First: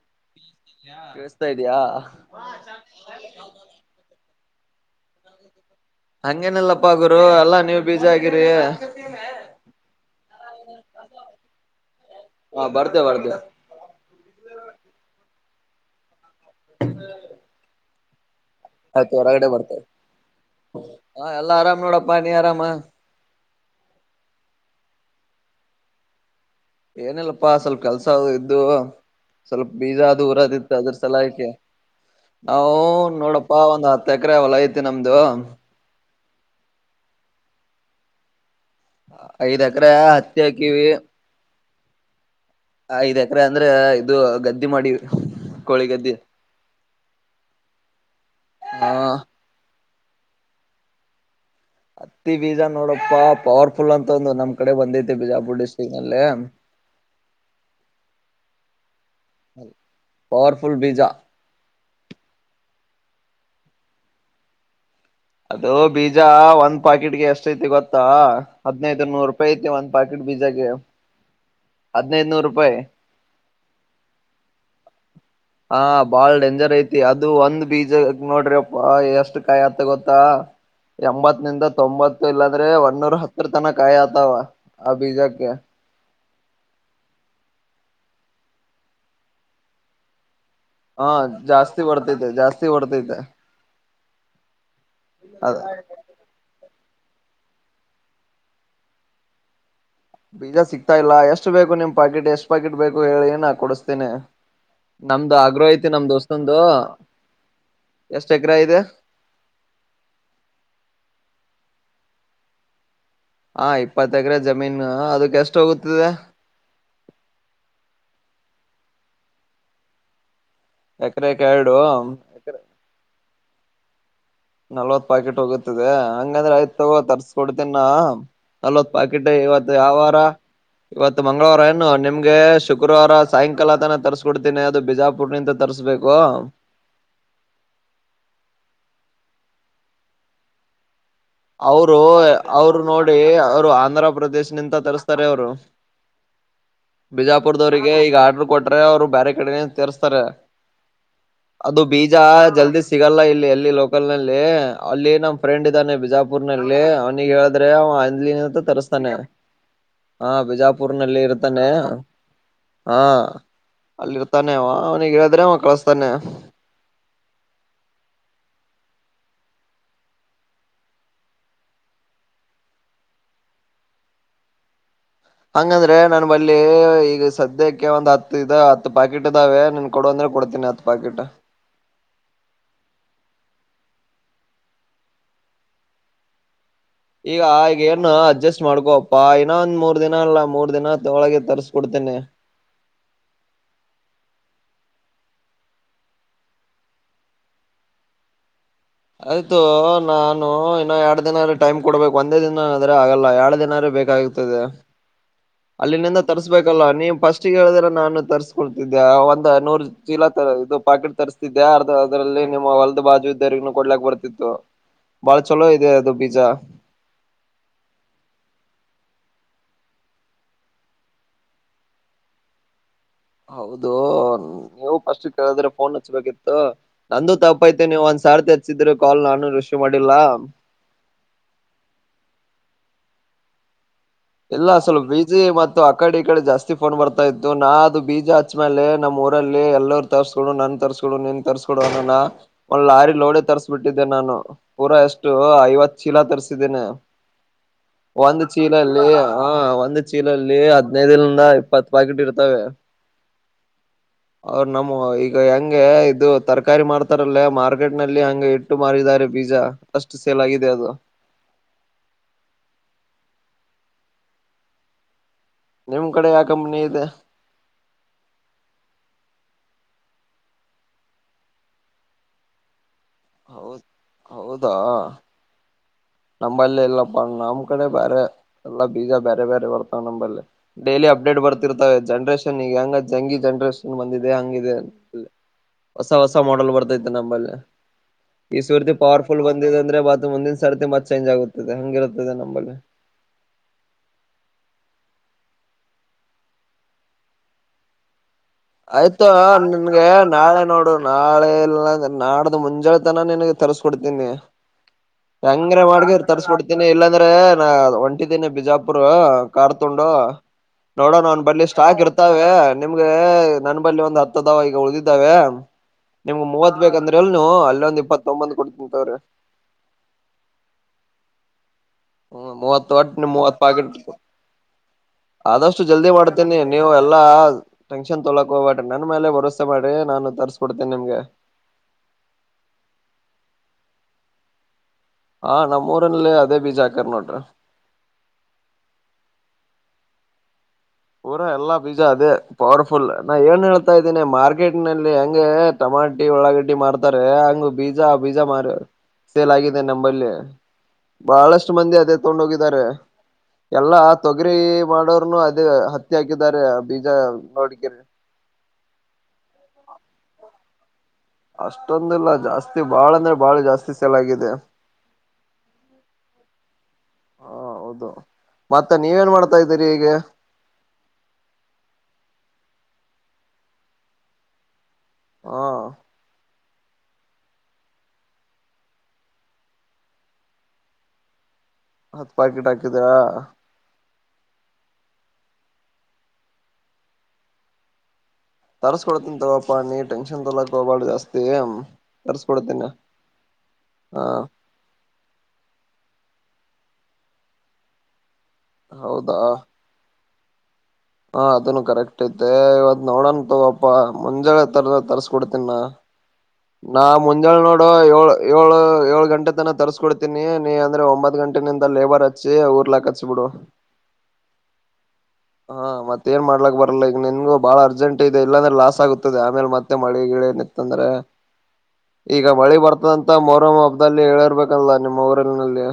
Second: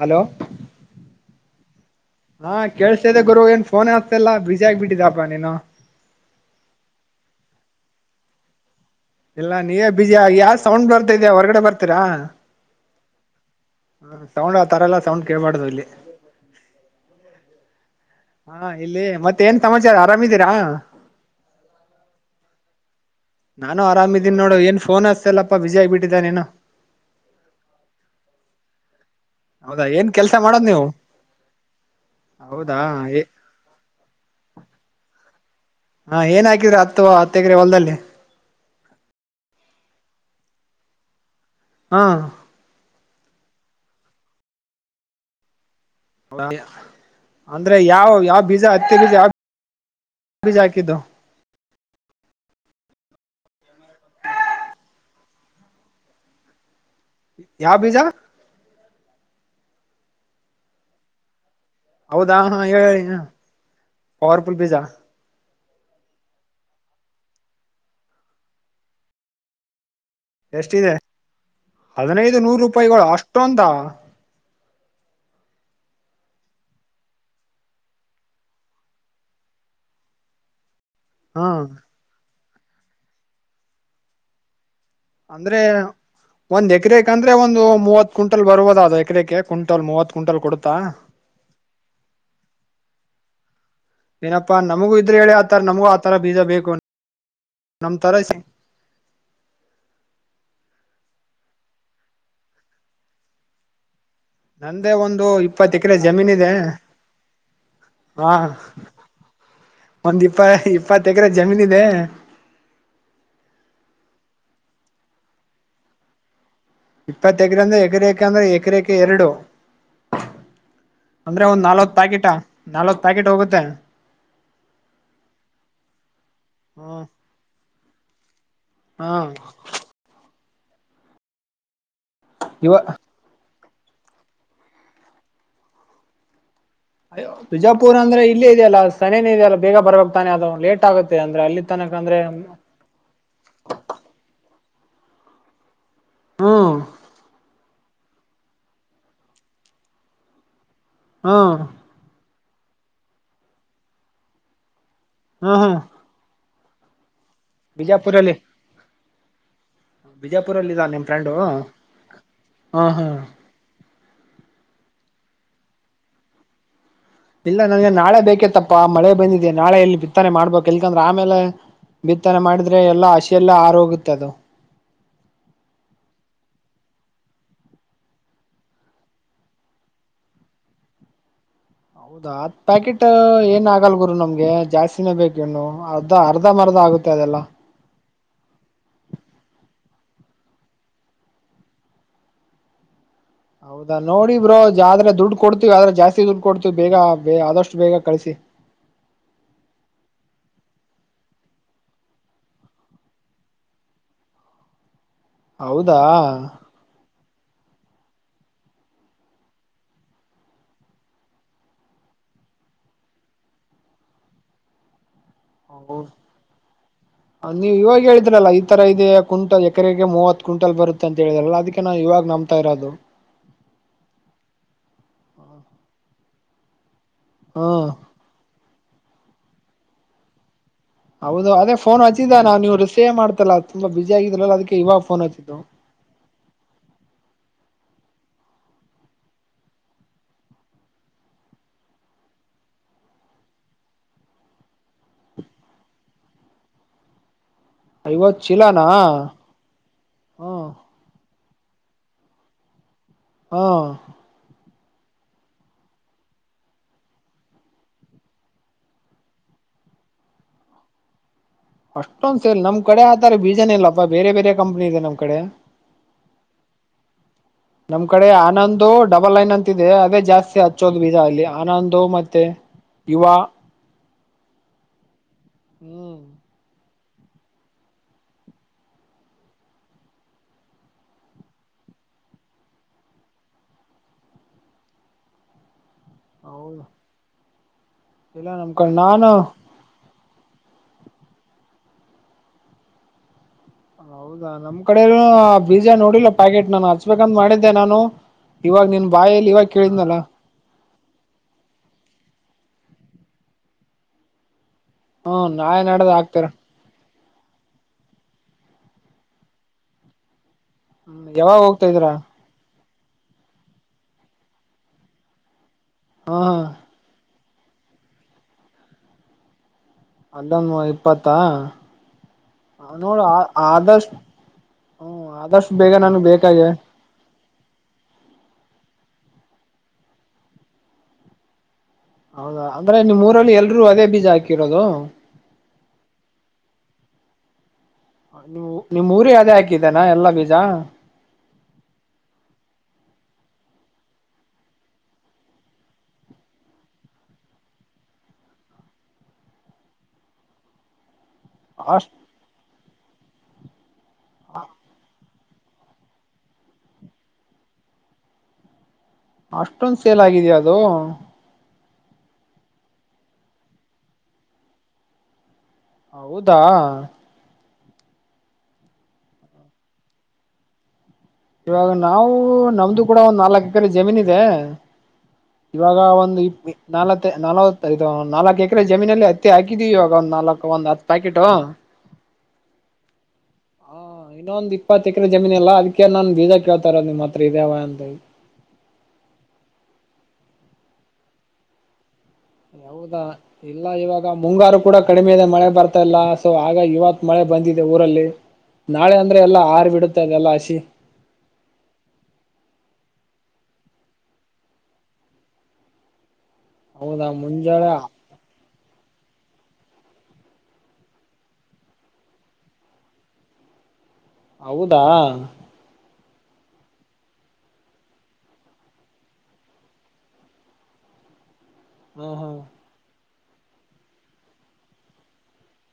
Hello. ಕೇಳಸ್ತಾ ಇದಿಯಾ. ಹಾ ಕೇಸಿದೆ ಗುರು ಏನ್ ಫೋನ್ ಆಗ್ತಲ್ಲ ಬಿಸಿ ಆಗ್ಬ ಬಿಟ್ಟಿದಪ್ಪ ನೀನು. [unintelligible] ಹಂಗೇನಲ್ಲಪ್ಪ ಗುರು ಎಲ್ಲಾ ನೀವ್ ಬೀಜಿ ಆಗಿರಿ. [unintelligible] ಇಲ್ಲ ನೀವೇ ಬ ಬಿಜಿಯಗ ಯಾವ್ ಸೌಂಡ್ ಬರ್ತಾ ಇದ್ಯಾ ಹೊರಗಡೆ ಬರ್ತೀರಾ. ಹಾ ಬರ್ತ ಬರ್ದ. ಹ ಸೌಂಡ್ ಆ ತರ ಎಲ್ಲ ಸೌಂಡ್ ಕೇಳಬಾರ್ದು ಇಲ್ಲಿ [unintelligible] ಹ್ಮ [inaudible] ಹಾ ಇಲ್ಲಿ ಮತ್ತೇಏನ್ ಬರ್ತೇವೆ ಸಮಾಚಾರ ಆರಾಮಿದೀರಾ. ಹ ಎಲ್ಲಾ ಆರಾಮ್ ನೋಡಪ್ಪಾ ನೀ ಆರಾಮ ನಾನು ಆರಾಮ್ದೀನಿ ನೋಡು ಏನ್ ಫೋನ್ ಅಸ್ತಲ್ಲಪ್ಪಾ [unintelligible] ಆಗ್ಬಿಟ್ಟಿಯನೇನು. ಏನಲ್ಲಪ್ಪಾ ಸ್ವಲ್ಪ ಕೆಲ್ಸ ಇದ್ದು. ಸ್ವಲ್ಪ ಹೌದಾ ಬೀಜ ಏನ್ ಅದು ಕೆಲ್ಸ ಮಾಡೋದ್ ಊರದಿತ್ತು ನೀವು ಅದ್ರ ಸಲ ವಾಗಿ ನಾವು ಹೌದಾ ನೋಡಪ್ಪ. ಅಪ್ಪಾ ಒಂದ್ ಹತ್ತು ಎಕರೆ ಹೊಲ ಐತಿ ನಮ್ದು. ಹಾ ಏನ್ ಹಾಕಿದ್ರ ಹತ್ತುವಾ ಹತ್ತೆಗ್ರ ಹೊಲ್ದಲ್ಲಿ. ಐದ್ ಅಕ್ರ ಹತ್ತಿ ಹಾಕಿವವಿ. ಹಾ. ಐದ್ ಎಕರೆ ಅಂದ್ರೆ ಇದು ಗದ್ದಿ ಮಾಡಿವ ಕೋಳಿ ಗದ್ದೆ. ಅಂದ್ರೆ ಯಾವ ಯಾವ ಬೀಜ ಹಾ ಹತ್ತಿ ಬೀಜ ಯಾವ ಬೀಜ ಹಾಕಿದ್ದು. [unintelligible] ಹತ್ತಿ ಬೀಜ ನೋಡಪ್ಪಾ ಪವರ್ಫುಲ್ ಅಂತ ಒಂದು ನಮ್ ಕಡೆ ಬಂದೈತಿ ಬಿಜಾಪುರ್ ಡಿಸ್ಟ್ರಿಕ್ ನಲ್ಲಿ. ಯಾವ ಬೀಜಾ. ಪರ್ಫುಲ್ ಬೀಜಾ. [unintelligible] ಹೌದಾ ಹೇಳಿ ಪವರ್ಫುಲ್ ಪಜಾ. [unintelligible] ಅದು ಬೀಜ ಒಂದ್ ಪಾಕೆಟ್ಗೆ ಎಷ್ಟ ಐತಿ ಗೊತ್ತಾ ಹದ್ನೈದು ನೂರು ರೂಪಾಯಿ ಐತಿ ಒಂದ. ಎಷ್ಟಿದೆ ಹದ್ನೈದ ಹದಿನೈದು ನೂರು ರೂಪಾಯಿ ರೂಪಾಯಿಗಳು ಅಷ್ಟೊ ಅಂತ. [unintelligible] ಹ ಬಾಳ್ ಡೇಂಜರ್ ಐತಿ ಅದು ಒಂದ್ ಬೀಜಗ್ ನೋಡ್ರಿ ಅಪ್ಪ ಎಷ್ಟ್ ಕಾಯಿ ಆತ ಗೊತ್ತಾ. [unintelligible] [inaudible] ಎಂಬತ್ ನಿಂದ ತೊಂಬತ್ತು ಇಲ್ಲಾಂದ್ರೆ ಒನ್ನೂರ ಹತ್ರರ ತನ ಕಾಯಿ ಆತಾವ. ಆ ಬೀಜಕ್ಕೆ ಅಂದ್ರೆ. [unintelligible] ಒಂದ್ ಎಕರೆೆ ಅಂದ್ರೆ ಒಂದು ಮೂವತ್ ಕುಂಟಲ್ ಬರವುದ ಅದು ಎಕರೆಕೆ ಕ ಕುಂಟಲ್ ಮೂವತ್ ಕುಂಟಲ್ ಕೊಡುತ್ತಾ. [unintelligible] ಹಾ ಜಾಸ್ತಿ ಬರ್ತೈತೆ ಜಾಸ್ತಿ ಬರ್ತೈತೆ. ಏನಪ್ಪಾ ನಮಗೂ ಇದ್ರೆ ಹೇಳಿ ಅದ ಆತರ ನಮಗೂ ಆತರ ಬೀಜ ಬೇಕು ನಮ್ ತರ. [unintelligible] ಬೀಜ ಸಿಗ್ತಾ ಇಲ್ಲ ಎಷ್ಟು ಬೇಕು ನಿಮ್ ಪಾಕಿಟ್ ಎಷ್ಟು ಪಾಕಿಟ್ ಬೇಕು ಹೇಳಿ ನ ಕೊಡುಸ್ತೀನಿ. ನಂದೇ ಒಂದು ನಮ್ದ ಆಗ್ರೂ ಇಪ್ಪತ್ ಐತಿ ಎಕರೆ ನಮ್ ಜಮೀನ್ ಇದೆ ದೋಸ್ತಂದು ಎಷ್ಟ ಎಕ್ರ ಇದೆ. ನಮ್ದ್ ಇಪ್ಪ ಇಪ್ಪತ್ ಎಕ್ರೆ ಜಮೀನಿದೆ. ಹ ಇಪ್ಪತ್ ಎಕ್ರೆ ಜಮೀನು ಅದುಕ್ ಎಷ್ಟ್ ಹೋಗುತ್ತದೆ. ಇಪ್ಪತ್ ಎಕ್ರೆ ಅಂದ್ರೆ ಎಕರೆಕೆ ಅಂದ್ರೆ ಎಕರೆೇಕ ಎರಡು. ಎಕರೆಕ್ ಅಂದ್ರೆ ಒಂದ್ ಎರಡು ನಾಲ್ವತ್ ಪ್ಯಾಕಿಟಾ ಎಕರೆ ನಾಲ್ವತ್ ಪ್ಯಾಕಿಟ್ ಹೋಗುತ್ತೆ. ನಲ್ವತ್ ಪಾಕಿಟ್ ಹೋಗುತ್ತದೆ ಹಂಗಂದ್ರಯ್ತ್ ಹ್ಮ ತಗೋ ತರ್ಸ್ಕೊಡ್ತೀನ್ ನಾ. ನಲ್ವತ್ ಹಾ ಪಾಕಿಟ ಇವತ್ ಯಾವರ ಇವತ್ ಮಂಗ್ಳುವಾರ ಏನು ನಿಮ್ಗೆ ಇವ ಶುಕ್ರವಾರ ಸಿ ಸಾಯಂಕಾಲ ತಾನೆ ತರಿಸ್ಕೊಡ್ತೀನೆ ಅದು ಬಿಜಾಪುರ್ನಿಂದ ತರುಸ್ಬೇಕು. ಬಿಜಾಪುರ್ ಅಂದ್ರೆ ಇಲ್ಲೇ ಇದೆಯಲ್ಲ ಸನೇನೇ ಇದೆ ಅಲ್ಲ ಬೇಗ ಬರ್ಬೇಕ್ ತಾನೆ ಅದು ಲೇಟ್. ಟಾಗುತ್ತೆ ಅಂದ್ರೆ ಅಲ್ಲಿ ತನಕಂದ್ರೆ. ಇವ್ರ್ ನೋಡಿ ಅವ್ರು ಆಂಧ್ರ ಪ್ರ್ರದೇಶ್ ನಿಂದ ತರುಸ್ತಾರೆ ಅವ್ರು ಹ್ಮ್ ಬಿಜಾ ಪುರ್ದವ್ರ್ಗೆ ಈಗ ಆಡ್ರು ಕೊಟ್ರೆ ಅವ್ರು ಬೇರೆ ಕಡೆಲಿಂದ್ ತರುಸ್ತಾರೆ ಹ್ಮ್ ಅದು. ಬೀಜ ಜಲ್ದಿ ಸಿಗಲ್ಲ ಇಲ್ಲಿ ಎಲ್ಲು ಲೋಕಲ್ ನಲ್ಲಿ ಅಲ್ಲಿ ನಮ್ಮ್ ಹ್ಮ್ ಫ್ರೆಂಡ್ ಹ್ಮ್ ಇದ್ದಾನೆ ಬೀಜ ಪೂರ್ನಲ್ಲಿ ಅವ್ನಿಗ್ ಹೇಳಿದ್ರೆ ಅವ ಬಿಜಾಪುರಲ್ಲಿ ಅಲ್ಲಿನಿಂದ ತರುಸ್ತಾನೆ. ಹಾ ಬಿಜಾಪುರಲ್ಲಿ ಇದ ನಿಮ್ ಬಿಜಾಪುರ್ನಲ್ಲಿ ಫ್ರೆಂಡು ಇರ್ತಾನೆ ಹಾ. ಅಲ್ಲಿರ್ತಾನೆ ಅವ ಅವ್ನಿಗ್ ಹೇಳಿದ್ರೆ ಅವ ಕಳಸ್ತಾನೆ. ಇಲ್ಲ ನನ್ಗೆ ನಾಳೆ ಬೇಕಿತ್ತಪ್ಪ ಮಳೆ ಬಂದಿದೆ ನಾಳೆ ಇಲ್ ಬಿತ್ತನೆ ಮಾಡ್ಬಬೇಕ್ ಎಲ್ಕಂದ್ರೆ ಆಮೇಲೆ. ಬಿತ್ತನೆ ಮಾಡಿದ್ರೆ ಎಲ್ಲಾ ಹಶಿ ಎಲ್ಲ ಆರೋಗುತ್ತದು. ಹಂಗಂದ್ರೆ ನನ್ ಬಲ್ಲಿ ಇಗ್ ಸದ್ಯಕ್ಕೆ ಒಂದ್ ಹತ್ ಇದವ್ ಹತ್ತು ಪಾಕಿಟ್ ಇದಾವೆ ನಿನ್ ಕೊಡ ಅಂದ್ರೆ ಕೊಡ್ತೀನಿ ಅತ್. ಪಾಕಿಟ್ಟ. ಹೌದಾ. ಹತ್ ಪ್ಯಾಕಿಟು ಏನ್ ಆಗಲ್ ಗುರು ನಮ್ಗೆ ಜಾಸ್ತಿನೇ ಬೇಕಿನ್ನು ಅದ್ ಅರ್ಧಂಬಾರ್ದ ಆಗುತ್. ಈಗ ಏನು ಅಜಸ್ಟ್. ಮಾಡ್ಕೊಪ್ಪಾ ಇನ ಒಂದ್ ಮೂರ್ ದಿನ ಅಲ್ಲ ಮೂರ್ ದಿನದೊಳಗೆ ತರ್ಸ್ಕಕೊಡ್ತೇನಿ. ಹೌದಾ ನೋಡಿ ಬ್ರೋ ಆದ್ರೆ ದುಡ್ ಕೊಡ್ತೀವ್ ಆದ್ರೆ ಜಾಸ್ತಿ ದುಡ್ ಕೊಡ್ತೀವ್ ಬೇಗ ಬೆ ಆದಷ್ಟ್ ಬೇಗ ಕಳ್ಸಿ. ಆಯ್ತು ನಾನು ಇನ್ನ ಎರಡ್ ದಿನ ಟೈಮ್ ಕೊಡ್ಬೇಕು ಒಂದೇ ದಿನ ಅದ್ರೆ ಆಗಲ್ಲ ಎರಡ್ ದಿನ ರ ಬೇಕಾಗ್ ತದ. ಹೌದಾ ಅಲ್ಲಿನಿಂದ ತರ್ಸ್ಬೇಕಲ್ಲ ನೀವ್ ಪಸ್ಟಿಗೆ ಹೇಳಿದ್ರೆ ನಾನು ತರ್ಸ್ಕೊಡ್ತಿದ್ದೆ ಒಂದ ನೂರು. ಚೀಲ ತ ಇದು ಪಾಕಿಟ್ ತರುಸ್ತಿದ್ದೆ ಅರ್ದ ಅದ್ರಲ್ಲಿ ನಿಮ್ಮ ಹೊಲದ ಬಾಜು ಇದ್ದರಿಗೂನು ಕೊಡ್ಲಾಕ್ ಬರ್ತಿತ್ತು. [inaudible] ಬಾಳ್ ಚಲೋ ಇದೆ ಅದು ಬಿಜಾ. ಹ್. ನೀವ್ ಇವಾಗ್ ಹೇಳಿದ್ರಲ್ಲ ಇತರ ಇದೆೇ ಕುಂಟಲ್ ಎಕ್ರೆಗೆ ಮೂವತ್ ಕ್ವಿಂಟಲ್ ಬರುತ್ತೆ ಅಂತ್ ಹೇಳಿದ್ರಲ್ಲ ಅದಿಕ್ಕೆ ನಾವ್ ಇವಗ್ ನಮ್. ತರದು. ಹೌದು ನೀವು ಪಸ್ಟ್ ಕೇಳಿದ್ರೆ ಫೋನ್ ಹಚ್ಬೇಕಿತ್ತು. ನಂದು ತಪ್ಪೈತೆ ಹ್ಮ್ ನೀವ್ ಒಂದ್ ಸಾರ್ತಿ ಹಚ್ಚಿದ್ರಿ ಕಾಲ್ ನಾನು ರಿಸೀವ್ ಮಾಡಿಲ್ಲಾ. ಹೌದು ಅದೇ ಫೋನ್ ಹಚ್ಚಿದೆ ನಾವ್ ನೀವ್ ರಿಸೀವೆ ಮಾಡ್ತಿಲ್ಲಾ ತುಂಬಾ ಬ್ಯುಸಿ ಆಗಿದ್ರಲ್ಲ ಅದಿಕ್ಕೆ ಇವಾಗ್ ಫೋನ್ ಹಚ್ಚಿದ್ದು. ಅಕಡೆ ಇಕಡೆ ಜಾಸ್ತಿ ಫೋನ್ ಬರ್ತಾ ಇತ್ತು ನಾ ಅದು ಬೀಜ ಹಚ್ಮೇಲೆ ನಮ್ಮ್ ಊರಲ್ಲಿ ಎಲ್ಲರ್. ತರ್ಸ್ಕೊಡು ನನ್ ತರ್ಸ್ಕೊಡು ನೀನ್ ತರ್ಸ್ಕೊಡು ಅನನ ಒಂದ್ ಲಾರಿ ಲೋಡೆ ತಾರ್ಸಬಿಟ್ಟಿದೆ ನಾನು. ಪೂರ ಎಷ್ಟು ಐವತ್ ಚೀಲ ತರ್ಸಿದಿನಿ ಐವತ್ ಒಂದ್ ಚೀಲ. ಚೀಲನಾ ಹಾ ಒಂದು ಚೀಲಲ್ಲಿ ಹ್ಮ್ ಹದ್ನೈಲಿಂದ ಇಪ್ಪತ್ ಪಾಕಿಟ್ ಇರ್ತವೆ. ಹಾ. ಅವ್ರ್ ನಮವ ಈಗ ಹೆಂಗೆ ಇದು ತರ್ಕಾರಿ ಮಾಡ್ತಾರಲ್ಲೊ ಮಾರ್ಕೆಟ್ ನಲ್ಲಿ ಹಂಗೆ. ಅಷ್ಟು ಮಾರಿದ್ದರೆ ಬೀಜ ಅಷ್ಟು ಸೇಲ್ ಆಗಿದೆ ಅದು. ಅಷ್ಟೊಂದ್ ಸೇಲ್ ನಮ್ ಕಡೆ ಆತರ ಬೀಜನ ಇಲ್ಲಪ್ಪ ಬೇರೆ ಬೇರೆ ಕಂಪ್ನಿ ಇದೆ ನಮ್ ಕಡೆ. ನಿಮ್ ಕಡೆ ಯಾವ ಕಂಪ್ನಿ ಇದೆ ನಮ್ ಕಡೆ ಆನಂದು ಡಬಲ್ ಲೈನ್ ಅಂತ ಇದೆ ಅದೇ ಜಾಸ್ತಿ ಹಚ್ಚೋದು ಬೀಜ ಅಲ್ಲಿ ಆನಂದು ಮತ್ತೆ ಯುುವಾ ಹೌದ.... ಹ್ಮ್ ನಮ್ಮಲ್ಲಿ ಇಲ್ಲಪ್ಪ ನಮ್ ಕಡೆ ಬ್ಯಾರೆ ಎಲ್ಲಾ ಬೀಜ ಬ್ಯಾರೆ ಬ್ಯಾರೆ ಬರ್ತವ ನಂಬಲ್ಲಿ ಡೇಲಿ ಅಪ್ಡೇಟ್ ಬರ್ತಿರ್ತಾವ ಜನ್ರೇಷನ್ ಈಗ ಹೆಂಗ ಜಂಗಿ ಜನ್ರೇಷನ್ ಬಂದಿದೆ ಹಂಗಿದೆ [inaudible] ಹೊಸ ಹೊಸ ಮಾಡಲ್ ಹೌದು ಬರ್ತೈತ್ ನಂಬಲ್ಲಿ ಇಲ್ಲ ಈ ನಮ್ ಸರ್ತಿ ಕಡೆ ಪವರ ನಾನು ಫುಲ್ ಬಂದು ಇಲ್ಲಂದ್ರೆ ಮತ್ ಮುಂದಿನ ಸರ್ತಿ ಮತ್ ಚೇಂಜ್ ಆಗುತ್ತದೆ ಹಂಗಿರುತ್ತದೆ ನಂಬಲ್ಲಿ ಹೌದಾ ನಮ್ಮ ಕಡೆ ಬೀಜಾ ನೋಡಿಲ್ಲ ಪ್ಯಾಕೆಟ್ ನಾನು ಹಚ್ಬೇಕಂತ ಮಾಡಿದ್ದೆ ನಾನು ಇವಾಗ ನಿನ್ ಆಯ್ತಾ ಬಾಯಲ್ಲಿ ತೊ ಇವಾಗ ನಿನ್ಗ ಕೇಳಿದ್ನಲ್ಲ ನಾಳೆ ನೋಡುಣ ನಾಳೆ ಇಲ್ಲ ನಾಡ್ದ ಮುಂಜಾಳತನ ನಿನಗೆ ತರ್ಸ್ಕೊಡ್ತೀನಿ. ಹ್ಮ ಹೆಂಗರ ನಾಳೆ ಮಾಡ ನಾಡ್ದ ಗೇರ್ ಹಾಕ್ತಾರ ತರಿಸಿ ಕೊಡತೀನಿ ಒಂಟಿದ್ದಿನಿ ಇಲ್ಲಾಂದ್ರೆ ನಾ ಒಂಟಿದ್ದೀನಿ ಬಿಜಾಪುರ್ ಕಾರ್ ತಗೊಂಡು ಹ್ಮ ನೋಡೋಣ ಅವನ್ ಯಾವಾಗ ಬಲ್ಲಿ ಹೋಗ್ತಾ ಸ್ಟಾಕ್ ಇದೀರಾ ಇರ್ತಾವೆ ನಿಮ್ಗೆ ನನ್ ಬಲ್ಲಿ ಒಂದ್ ಹತ್ತ ಅದಾವ ಉಳದಿದಾವ [inaudible] ಹಾ ನಿಮ್ಗ ಮೂವತ್ ಬೇಕಂದ್ರೆ ಅಲ್ನು ಅಲ್ಲೊಂದು ಇಪ್ಪತ್ತ ತಂಬದ್ದ ಕೊಡ್ತನತೊಗೋರಿ. ಅಲ್ಲೊಂದು ಮು ಇಪ್ಪತ್ತಾ ಹ್ಮ ಮೂವತ್ತು ಒಟ್ಟ ನೋಡು ನಿ ಮೂವತ್ ಪಾಕೆಟ್ ಆದಷ್ಟು ಹ್ಮ [inaudible] ಆದಷ್ಟು ಆದಷ್ಟ ಬೇಗ ಜಲ್ದಿ ನನ್ಗ್ ಮಾಡ್ತೇನಿ ಬೇಕಾಗೆ ನೀವ ಎಲ್ಲಾ ಟೆನ್ಷನ್ ತೊಳಕ ಹೋಗಬೇಡ್ರಿ ನನ್ ಮೇಲೆ ಭರವಸೆ ಮಾಡ್ರಿ ನಾನ ತರ್ಸ್ಕೊಡ್ತೇನಿ ನಿಮ್ಗೆ. ಹೌದಾ ಅಂದ್ರೆ ನಿಮ್ ಊರಲ್ಲಿ ಎಲ್ರೂ ಅದೇ ಬೀಜ ಹಾಕಿರೋದು ಹಾ ನಮ್ಮ ಊರಲ್ಲಿ ಅದೇ ಬೀಜ ಹಾಕರ್ ನೋಡ್ರಿ. ಹು ನಿಮ್ ಊರೇ ಅದೇ ಹಾಕಿದಾನ ಎಲ್ಲಾ ಬೀಜ ಊರ ಎಲ್ಲಾ ಬೀಜ ಅದೇ ಪವರ ಫುಲ್ ನಾ ಏನ್ ಹೇಳ್ತಾ ಇದ್ದೀನಿ ಮಾರ್ಕೆಟ್ ನಲ್ಲಿ ಹೆಂಗೆ ಟೊಮ್ಯಾಟಿ ಉಳ್ಳಗಡ್ಡಿ ಮಾಡ್ತಾರೆ ಹಂಗ ಬೀಜ ಬೀಜ ಮಾರ ಸೇಲ್ ಆಗಿದೆ ನಂಬಲ್ಲಿ ಬಹಳಷ್ಟು ಮಂದಿ ಅಷ್ಟ ಅದೇ ತಗೊಂಡೋಗಿದ್ದಾರೆ ಎಲ್ಲಾ ತೊಗರಿ ಮಾಡೋರುನು ಅದೇ ಹತ್ತಿ ಹಾಕಿದ್ದಾರೆ ಬೀಜ ನೋಡಿಕರೆ ಅಷ್ಟೊಂದ್ ಸೇಲ್ ಆಗಿದ್ಯಾ ಅದು ಅಷ್ಟೊಂದ ಇಲ್ಲ ಜಾಸ್ತಿ ಬಾಳ ಅಂದ್ರೆ ಬಾಳ ಜಾಸ್ತಿ ಸೇಲ್ ಆಗಿದೆ ಹೌದಾ ಹ ಹೌದು ಮತ್ತ ನೀವೇನ್ ಮಾಡ್ತಾ ಇದ್ದೀರಿ ಈಗ ಇವಾಗ ನಾವು ನಮ್ದು ಕೂಡ ನಾಲ್ಕ ಎಕರೆ ಜಮೀನ್ ಇದೆ ಹ ಇವಾಗ ಒಂದ ಇ ನಾಲವತ್ತ ನಲವತ್ತ ಇದು ನಾಲ್ಕಕ ಎಕರೆ ಜಮೀನಲ್ಲಿ ಹತ್ತಿ ಹಾಕಿದೀವಿ ಇವಾಗ ಒಂದ್ ನಾಲ್ಕ ಒಂದು ಹತ್ ಪಾಕೆಟ್ ಪಾಕೆಟ್ ಹಾಕಿದ್ಯಾ ಹಾ ಇನ್ನೊಂದ್ ಇಪ್ಪತ್ತ ಎಕರೆ ಜಮೀನ್ ಇಲ್ಲಾ ಅದಕ ನಾನ್ ಬೀಜ ಕೇಳ್ತಾ ಇರೋದು ನಿಮ್ ಹತ್ರ ಇದೇವ ಅಂತಾ ಹೇಳಿ ತರಿಸಸ್ಕೊಡತಿನಿ ತಗೋರಪ್ಪ ನಿ ಟೆನ್ಷನ್ ತೊಲಕ ಹೋಗಬೇಡ ಜಾಸ್ತಿ ತರ್ಸ್ಕೊಡ್ತೇನೆ ಹೌದಾ ಇಲ್ಲ ಹ ಇವಾಗ ಮುಂಗಾರು ಕೂಡ ಕಡಿಮೆ ಇದೆ ಮಳೆ ಬರ್ತಾ ಇಲ್ಲ ಸೊ ಆಗಾಗಿ ಇವತ್ತು ಮಳೆ ಬಂದಿದೆ ಊರಲ್ಲಿ ನಾಳೆ ಹೌದಾ ಅಂದ್ರೆ ಎಲ್ಲ ಆರ್ ಬಿಡುತ್ತೆದೆಲ್ಲ ಹಸಿ ಹಾ ಅದನ್ನು ಕರೆಕ್ಟ ಐತೆ ಇವತ್ ನೋಡಣ ತೊ ಗಪ್ಪಾ ಮುಂಜಾಳೆ ತರದ ಅದ್ರ ತರ್ಸ್ಕೊಡ್ತೀನ ನಾ [inaudible] ನಾ ಮುಂಜಾನೆ ನೋಡು ಮುಂಜಾಳೆ ಏಳು ಯೋಳು ಏಳು ಗಂಟೆ ತನ ತರ್ಸ್ಕೊಡ್ತೀನಿ ನೀ ಅಂದ್ರೆ ಒಂಬತ್ ಗಂಟೆ ನಿಂದ ಲೇಬರ್ ಹಚ್ಚಿ ಊರ್ಲಾಕ್ ಹಚ್ಚಿಬಿಡು ಹೌದಾ ಹಾ ಮತ್ತೇ ಏನ್ ಮಾಡ್ಲಾಕ್ ಬರಲ್ಲ ಈಗ ನಿನ್ಗೂ ಬಾಳ ಅರ್ಜೆಂಟ್ ಇದೆ ಇಲ್ಲಂದ್ರೆ ಲಾಸ್ ಆಗತದೆ ಆಮೇಲೆ ಮತ್ತೆ ಮಳೆ ಗಿಳಿ ಇತಂದ್ರೆ [inaudible] ಈಗ ಹಾ ಮಳೆ ಬರ್ತದಂತ ಮೊಹರಮ್ ಹಬ್ಬದಲ್ಲಿ ಹೇಳಿರ್ಬೇಕಲ್ಲ ನಿಮ್ಮ್ ಊರಲ್ನಲ್ಲಿ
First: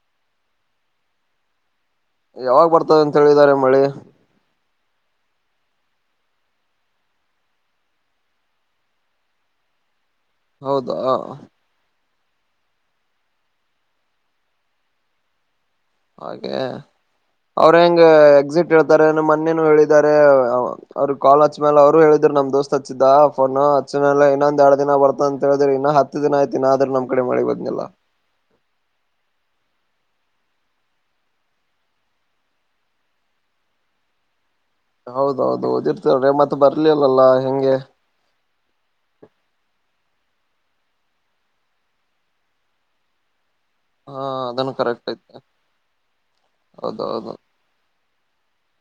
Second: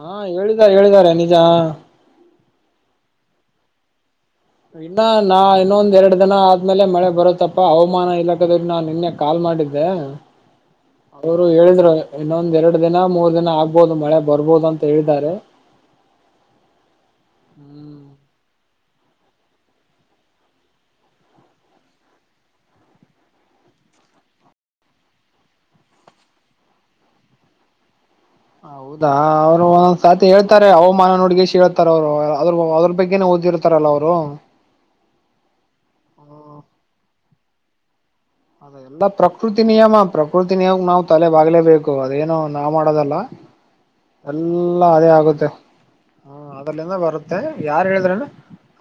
ಹಾ ಹೇಳಿದ್ದಾರೆ ಹೇಳಿದ್ದಾರೆ ನಿಜ ಯಾವಾಗ ಬರ್ತದ ಅಂತ ಹೇಳಿದ್ದಾರೆ ಮಳಿ ಇನ್ನ ನಾ ಇನ್ನೊಂದ್ ಎರಡ್ ದಿನ ಆದ್ಮೇಲೆ ಮಳೆ ಬರುತ್ತಪ್ಪಾ ಹವಾಮಾನ ಇಲಾಖೆ ನಾನ್ ನಿನ್ನೆ ಕಾಲ್ ಮಾಡಿದ್ದೆ ಹೌದಾ ಅವರು ಹೇಳಿದ್ರು ಇನ್ನೊಂದ್ ಎರಡು ದಿನ ಮೂರ್ ದಿನ ಆಗ್ಬೋದು ಮಳೆ ಬರ್ಬೋದು ಅಂತ ಹೇಳಿದ್ದಾರೆ ಹಾಗೆ ಅವ್ರ ಹೆಂಗ ಎಕ್ಸಿಟ್ ಹೇಳ್ತಾರೆ ಅ ಮೊನ್ನೇನು ಹೇಳಿದಿದ್ದಾರೆ ಅವ್ರ [unintelligible] ಮೇಲೆ ಅವರು ಹೇಳಿದ್ ನಮ್ ದೋಸ್ತ್ ಹಚ್ಚಿದ್ದ ಫೋನ್ ಅಚ್ ಮೇಲೆ ಇನ್ನೊಂದ ಎರಡು ದಿನ ಬರ್ತ ಅಂತ ಹೇಳಿದ್ರಿ ಇನ್ನ ಹತ್ ಹತ್ತು ದಿನ ಆಯ್ತು ಆದ್ರ ನಮ್ ಕಡೆ ಮಳಿ ಬಂದಿಲ್ಲ ಹೌದಾ ಅವ್ರು ಒಂದೊಂದ್ಸತಿ ಹೇಳ್ತಾರೆ ಹವಾಮಾನ ನುಡ್ಗ ಹೇಳ್ತಾರೆ ಅವ್ರು ಅದ್ರ ಅದ್ರ ಬಗ್ಗೆನೆ ಓದಿರುತ್ತ ತರಲ್ಲ ಅವರು ಹೌದೌದು ಓದಿರ್ತವ್ರೆ ಮತ್ತೆ ಬರ್ಲಿಲ್ಲಲ್ಲಾ ಹೆಂಗೆ ಅದ ಎಲ್ಲಾ ಪ್ರಕೃತಿ ನಿಯಮ ಪ್ರಕೃತಿ ನಿಯಮ ನಾವ್ ತಲೆ ಬಾಗಲೇಬೇಕು ಅದೇನ ನಾವ್ ಮಾಡೋದಲ್ಲ ಹಾ ಅದನ್ನು ಎಲ್ಲಾ ಕರೆಕ್ಟ್ ಅದೇ ಐತೆ ಆಗುತ್ತೆ ಹ ಅದರಲ್ಲಿಂದ ಹೌದೌದು ಬರುತ್ತೆ ಯಾರು ಹೇಳಿದ್ರನ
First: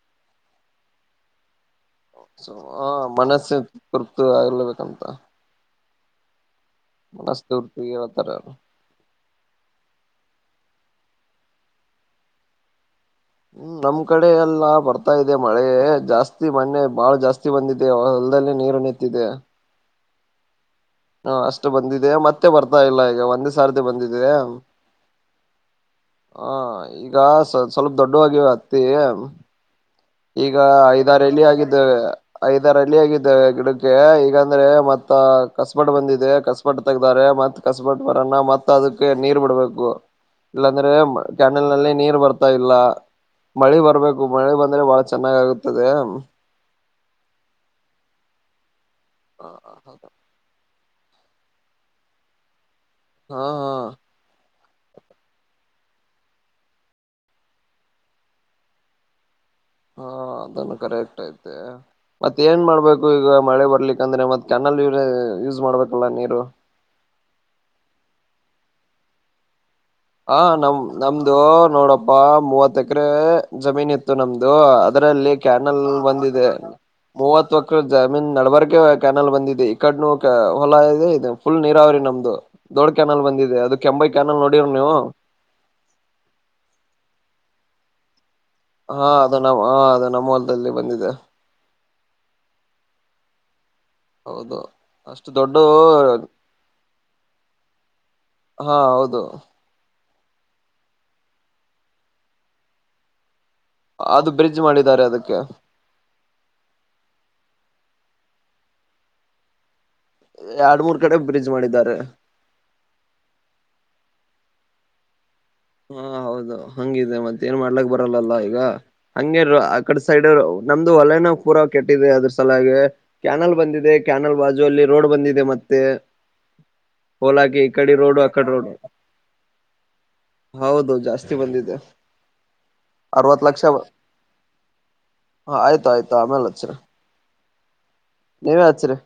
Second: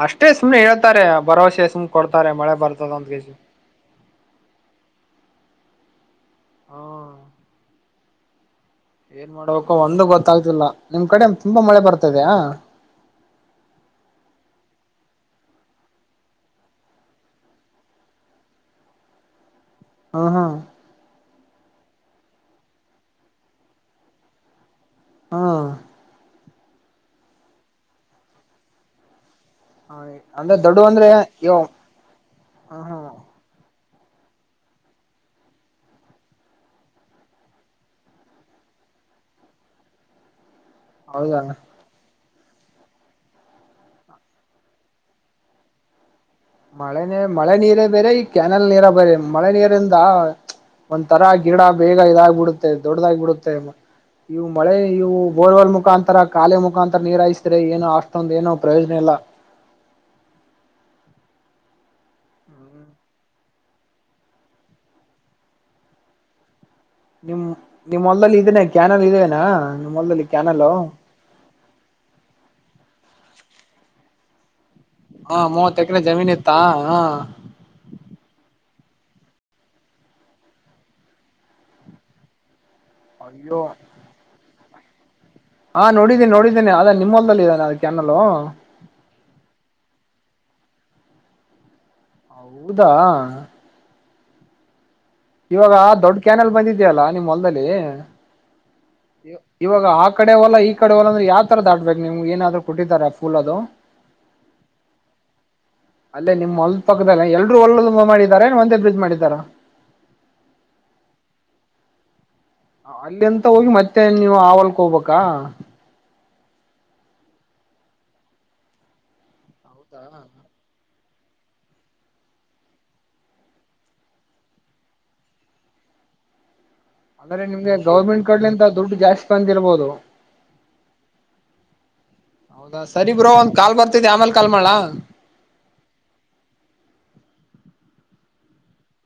ಅಷ್ಟೇ ಸುಮ್ನೆ ಹೇಳ್ತಾರೆ ಭರವಸೆ ಸುಮ್ ಕೊಡ್ತಾರೆ ಮಳೆ ಬರ್ತದ ಅಂತ ಹೇಳಿ [unintelligible] ಆಗಲೇಬೇಕಂತ ಹಾ ಮಸ್ತ [unintelligible] ಏನ್ ಮಾಡಬೇಕ ಒಂದು ಗೊತ್ತಾಯ್ತಿಲ್ಲ ನಿಮ್ ಕಡೆ ತುಂಬಾ ಮಳೆ ಬರ್ತದೆಯಾ ನಮ್ ಕಡೆ ಎಲ್ಲಾ ಬರ್ತಾ ಇದೆ ಮಳೆ ಜಾಸ್ತಿ ಮನ್ನೆ ಬಾಳ ಜಾಸ್ತಿ ಬಂದಿದೆ ಹೊಲದಲ್ಲಿ ನೀರು ನಿಂತಿದೆ ಹಾ ಹಾ ಹಾ ಅಷ್ಟು ಬಂದಿದೆ ಮತ್ತೆ ಬರ್ತಾ ಇಲ್ಲ ಈಗ ಒಂದೇ [unintelligible] ಬಂದಿದೆ ಹಾ ಹ ಈಗ ಸ್ವಲ್ಪ ಸ್ವಲ್ಪ ದೊಡ್ಡವುಆಗ್ಯಾವ ಅತ್ತಿ [unintelligible] ಈಗ ಅಂದ್ರೆ ಐದಾರ [unintelligible] ಇವ ಆಗಿದ್ದೇವೆ ಹ ಐದಾರ ಹಳ್ಳಿ ಹಾ ಆಗಿದ್ದೇವೆ ಗಿಡ ಈಗಂದ್ರೆ ಮತ್ ಕಸ್ಬಟ್ ಬಂದಿದೆ ಕಸ್ಬಟ್ ತಗ್ದಾರೆ ಮತ್ ಕಸ್ಬಟ್ ಬರಲ್ಲ ಮತ್ ಅದಕ್ಕೆ ನೀರ್ ಬಿಡ್ಬೇಕು ಇಲ್ಲಾಂದ್ರೆ ಹೌದಾ ಕೆನೆಲ್ ನಲ್ಲಿ ನೀರ್ ಬರ್ತಾ ಇಲ್ಲ ಮಳೆ ಬರ್ಬೇಕು ಮಳೆ ಬಂದ್ರೆ ಚೆನ್ನಾಗಿ ಆಗುತ್ತದೆ ಮಳೆನೆ ಮಳೆ ನೀರೇ ಬೇರೆ ಈ ಕ್ಯಾನೆಲ್ ನೀರೇ ಬೇರೆ ಮಳೆ ಹಾ ನೀರಿಂದ ಒಂದ್ ತರಾ ಗಿಡ ಬೇಗ ಇದಾಗಬಿಡುತ್ತೆ ಹಾ ದೊಡ್ಡದಾಗಬಿಡುತ್ತೆ ಇವು ಮಳೆ ಇವು ಬೋರ್ವಾಲ್ ಮುಖಾಂತರ ಕಾಲೆ ಮುಖಾಂತರ ನೀರ ಹಾಯಿಸಿದ್ರೆ ಏನೋ ಅಷ್ಟೊಂದ ಏನೋ ಪ್ರಯೋಜನ ಇಲ್ಲ ಹಾ ಅದನ್ನು ಕರೆಕ್ಟ್ ಐತೆ ಮತ್ ಏನ್ ಮಾಡ್ಬೇಕು ಈಗ ಮಳೆ ಬರ್ಲಿಕ್ಕಂದ್ರೆ ಮತ್ ಕ್ಯಾನೆಲ್ ನೀರೇ ಯೂಸ್ ಮಾಡ್ಬೇಕಲ್ಲ ನೀರು ನಿಮ್ ನಿಮ್ ಹೊಲದಲ್ಲಿ ಇದನ್ನೇ ಕ್ಯಾನಲ್ ಇದೇನಾ ನಿಮ್ ಹೊಲ್ದಲ್ಲಿ ಹ ಕ್ಯಾನಲ್ ನಮ ನಮ್ದು ನೋಡಪ್ಪಾ ಮೂವತ್ ಎಕರೆ ಜಮೀನ್ ಇತ್ತು ನಮ್ದು ಅದರಲ್ಲಿ ಹಾ ಮೂವತ್ ಕ್ಯಾನಲ್ ಎಕರೆ ಜಮೀನ್ ಬಂದಿದೆ ಇತ್ತಾ ಹ ಮೂವತ್ತು ಜಮೀನ್ ನಡಬರಿಕೆ ಕ್ಯಾನೆಲ್ ಬಂದಿದೆ ಈ ಕಡ್ ಹೊಲ ಇದೆ ಇದು ಫುಲ್ ನೀರಾವರಿ ನಮ್ದು ದೊಡ್ ಕ್ಯಾನಲ್ ಬಂದಿದೆ ಅಯ್ಯೋ ಅದು ಕೆಂಬೈ ಕ್ಯಾನೆಲ್ ನೋಡಿರಲ್ಲ ನೀವು ಹಾ ನೋಡಿದ್ದೀನಿ ನೋಡಿದ್ದೀನಿ ಅದ ನಿಮ್ಮ ಹೊಲದಲ್ಲಿ ಇದೆನ ಅ ಕ್ಯಾನಲ್ ಹಾ ಅದು ನಮ್ಮ ಹ ಅದು ನಮ್ಮ ಹೊಲದಲ್ಲಿ ಬಂದಿದೆ ಹೌದಾ ಹೌದು ಅಷ್ಟು ದೊಡ್ಡ ಇವಾಗ ದೊಡ್ಡ ಕ್ಯಾನೆಲ್ ಬಂದಿದ್ಯಲ್ಲಾ ನಿಮ್ ಹೊಲದಲ್ಲಿ ಹಾ ಹೌದು ಇವಾಗ ಆ ಕಡೆ ಹೊಲ ಈ ಕಡೆ ಹೊಲ ಅಂದ್ರೆ ಯಾವ ತರದಾಡ್ಬೇಕು ನಿಮ್ಗೆ ಏನಾದ್ರು ಕೊಟ್ಟಿದರ ಫೂಲ್ ಅದು ಅದು ಬ್ರಿಡ್ಜ್ ಮಾಡಿದ್ದಾರೆ ಅದಕ್ಕೆ ಅಲ್ಲೇ ನಿಮ್ಮ್ ಹೋಲ್ದ ಪಕ್ಕದದಲ್ಲಿಲ್ಲ ಎಲ್ರರು ಹೊಲದ ಮಾಡಿದಾರಾ ಏನ್ ಒಂದೇ ಬ್ರಿಜ್ ಮಾಡಿದಾರಾ ಎರಡ್ ಮೂರ್ ಕಡೆ ಬ್ರಿಡ್ಜ್ ಮಾಡಿದ್ದಾರೆ ಅಲ್ಲಿಂತ ಹೋಗಿ ಮತ್ತೆ ನೀವು ಹೊಲಕ್ಕೆ ಹೋಗ್ಬೇಕಾ ಹಾ ಹೌದು ಹಂಗಿದೆ ಮತ್ತೆ ಏನ್ ಮಾಡ್ಲಕ್ ಬರಲ್ಲಲ್ಲ ಈಗ ಹಂಗೆ ಆ ಕಡೆ ಹೌದಾ ಸೈಡ್ ನಮ್ದು ಹೊಲನು ಪೂರ ಕೆಟ್ಟಿದೆ ಅದ್ರ ಸಲಾಗಿ ಕ್ಯಾನಲ್ ಬಂದಿದೆ ಕ್ಯಾನಲ್ ಬಾಜು ಅಲ್ಲಿ ರೋಡ್ ಬಂದಿದೆ ಮತ್ತೆ ಅಂದ್ರೆ ಹೋಲಾಕಿ ಈ ನಿಮ್ಗೆ ಕಡೆ ರೋಡ್ ಗೌರ್ಮೆಂಟ್ ಆ ಕಡೆ ಕಡೆಯಿಂದ ರೋಡ್ ದುಡ್ಡು ಜಾಸ್ತಿ ಬಂದಿರ್ಬೋದು ಹೌದು ಜಾಸ್ತಿ ಬಂದಿದೆ ಹೌದಾ ಸರಿ ಬ್ರೋ ಅರವತ್ ಒಂದ್ ಕಾಲ್ ಬರ್ತತಿ ಆಮೇಲೆ ಕಾಲ್ ಮಾಡ್ಲಾ ಹ ಆಯ್ತ ಆಯ್ತು ಆಮೇಲೆ ಹಚ್ಚರಿ ನೀವೆ ಹಚ್ಚರೀ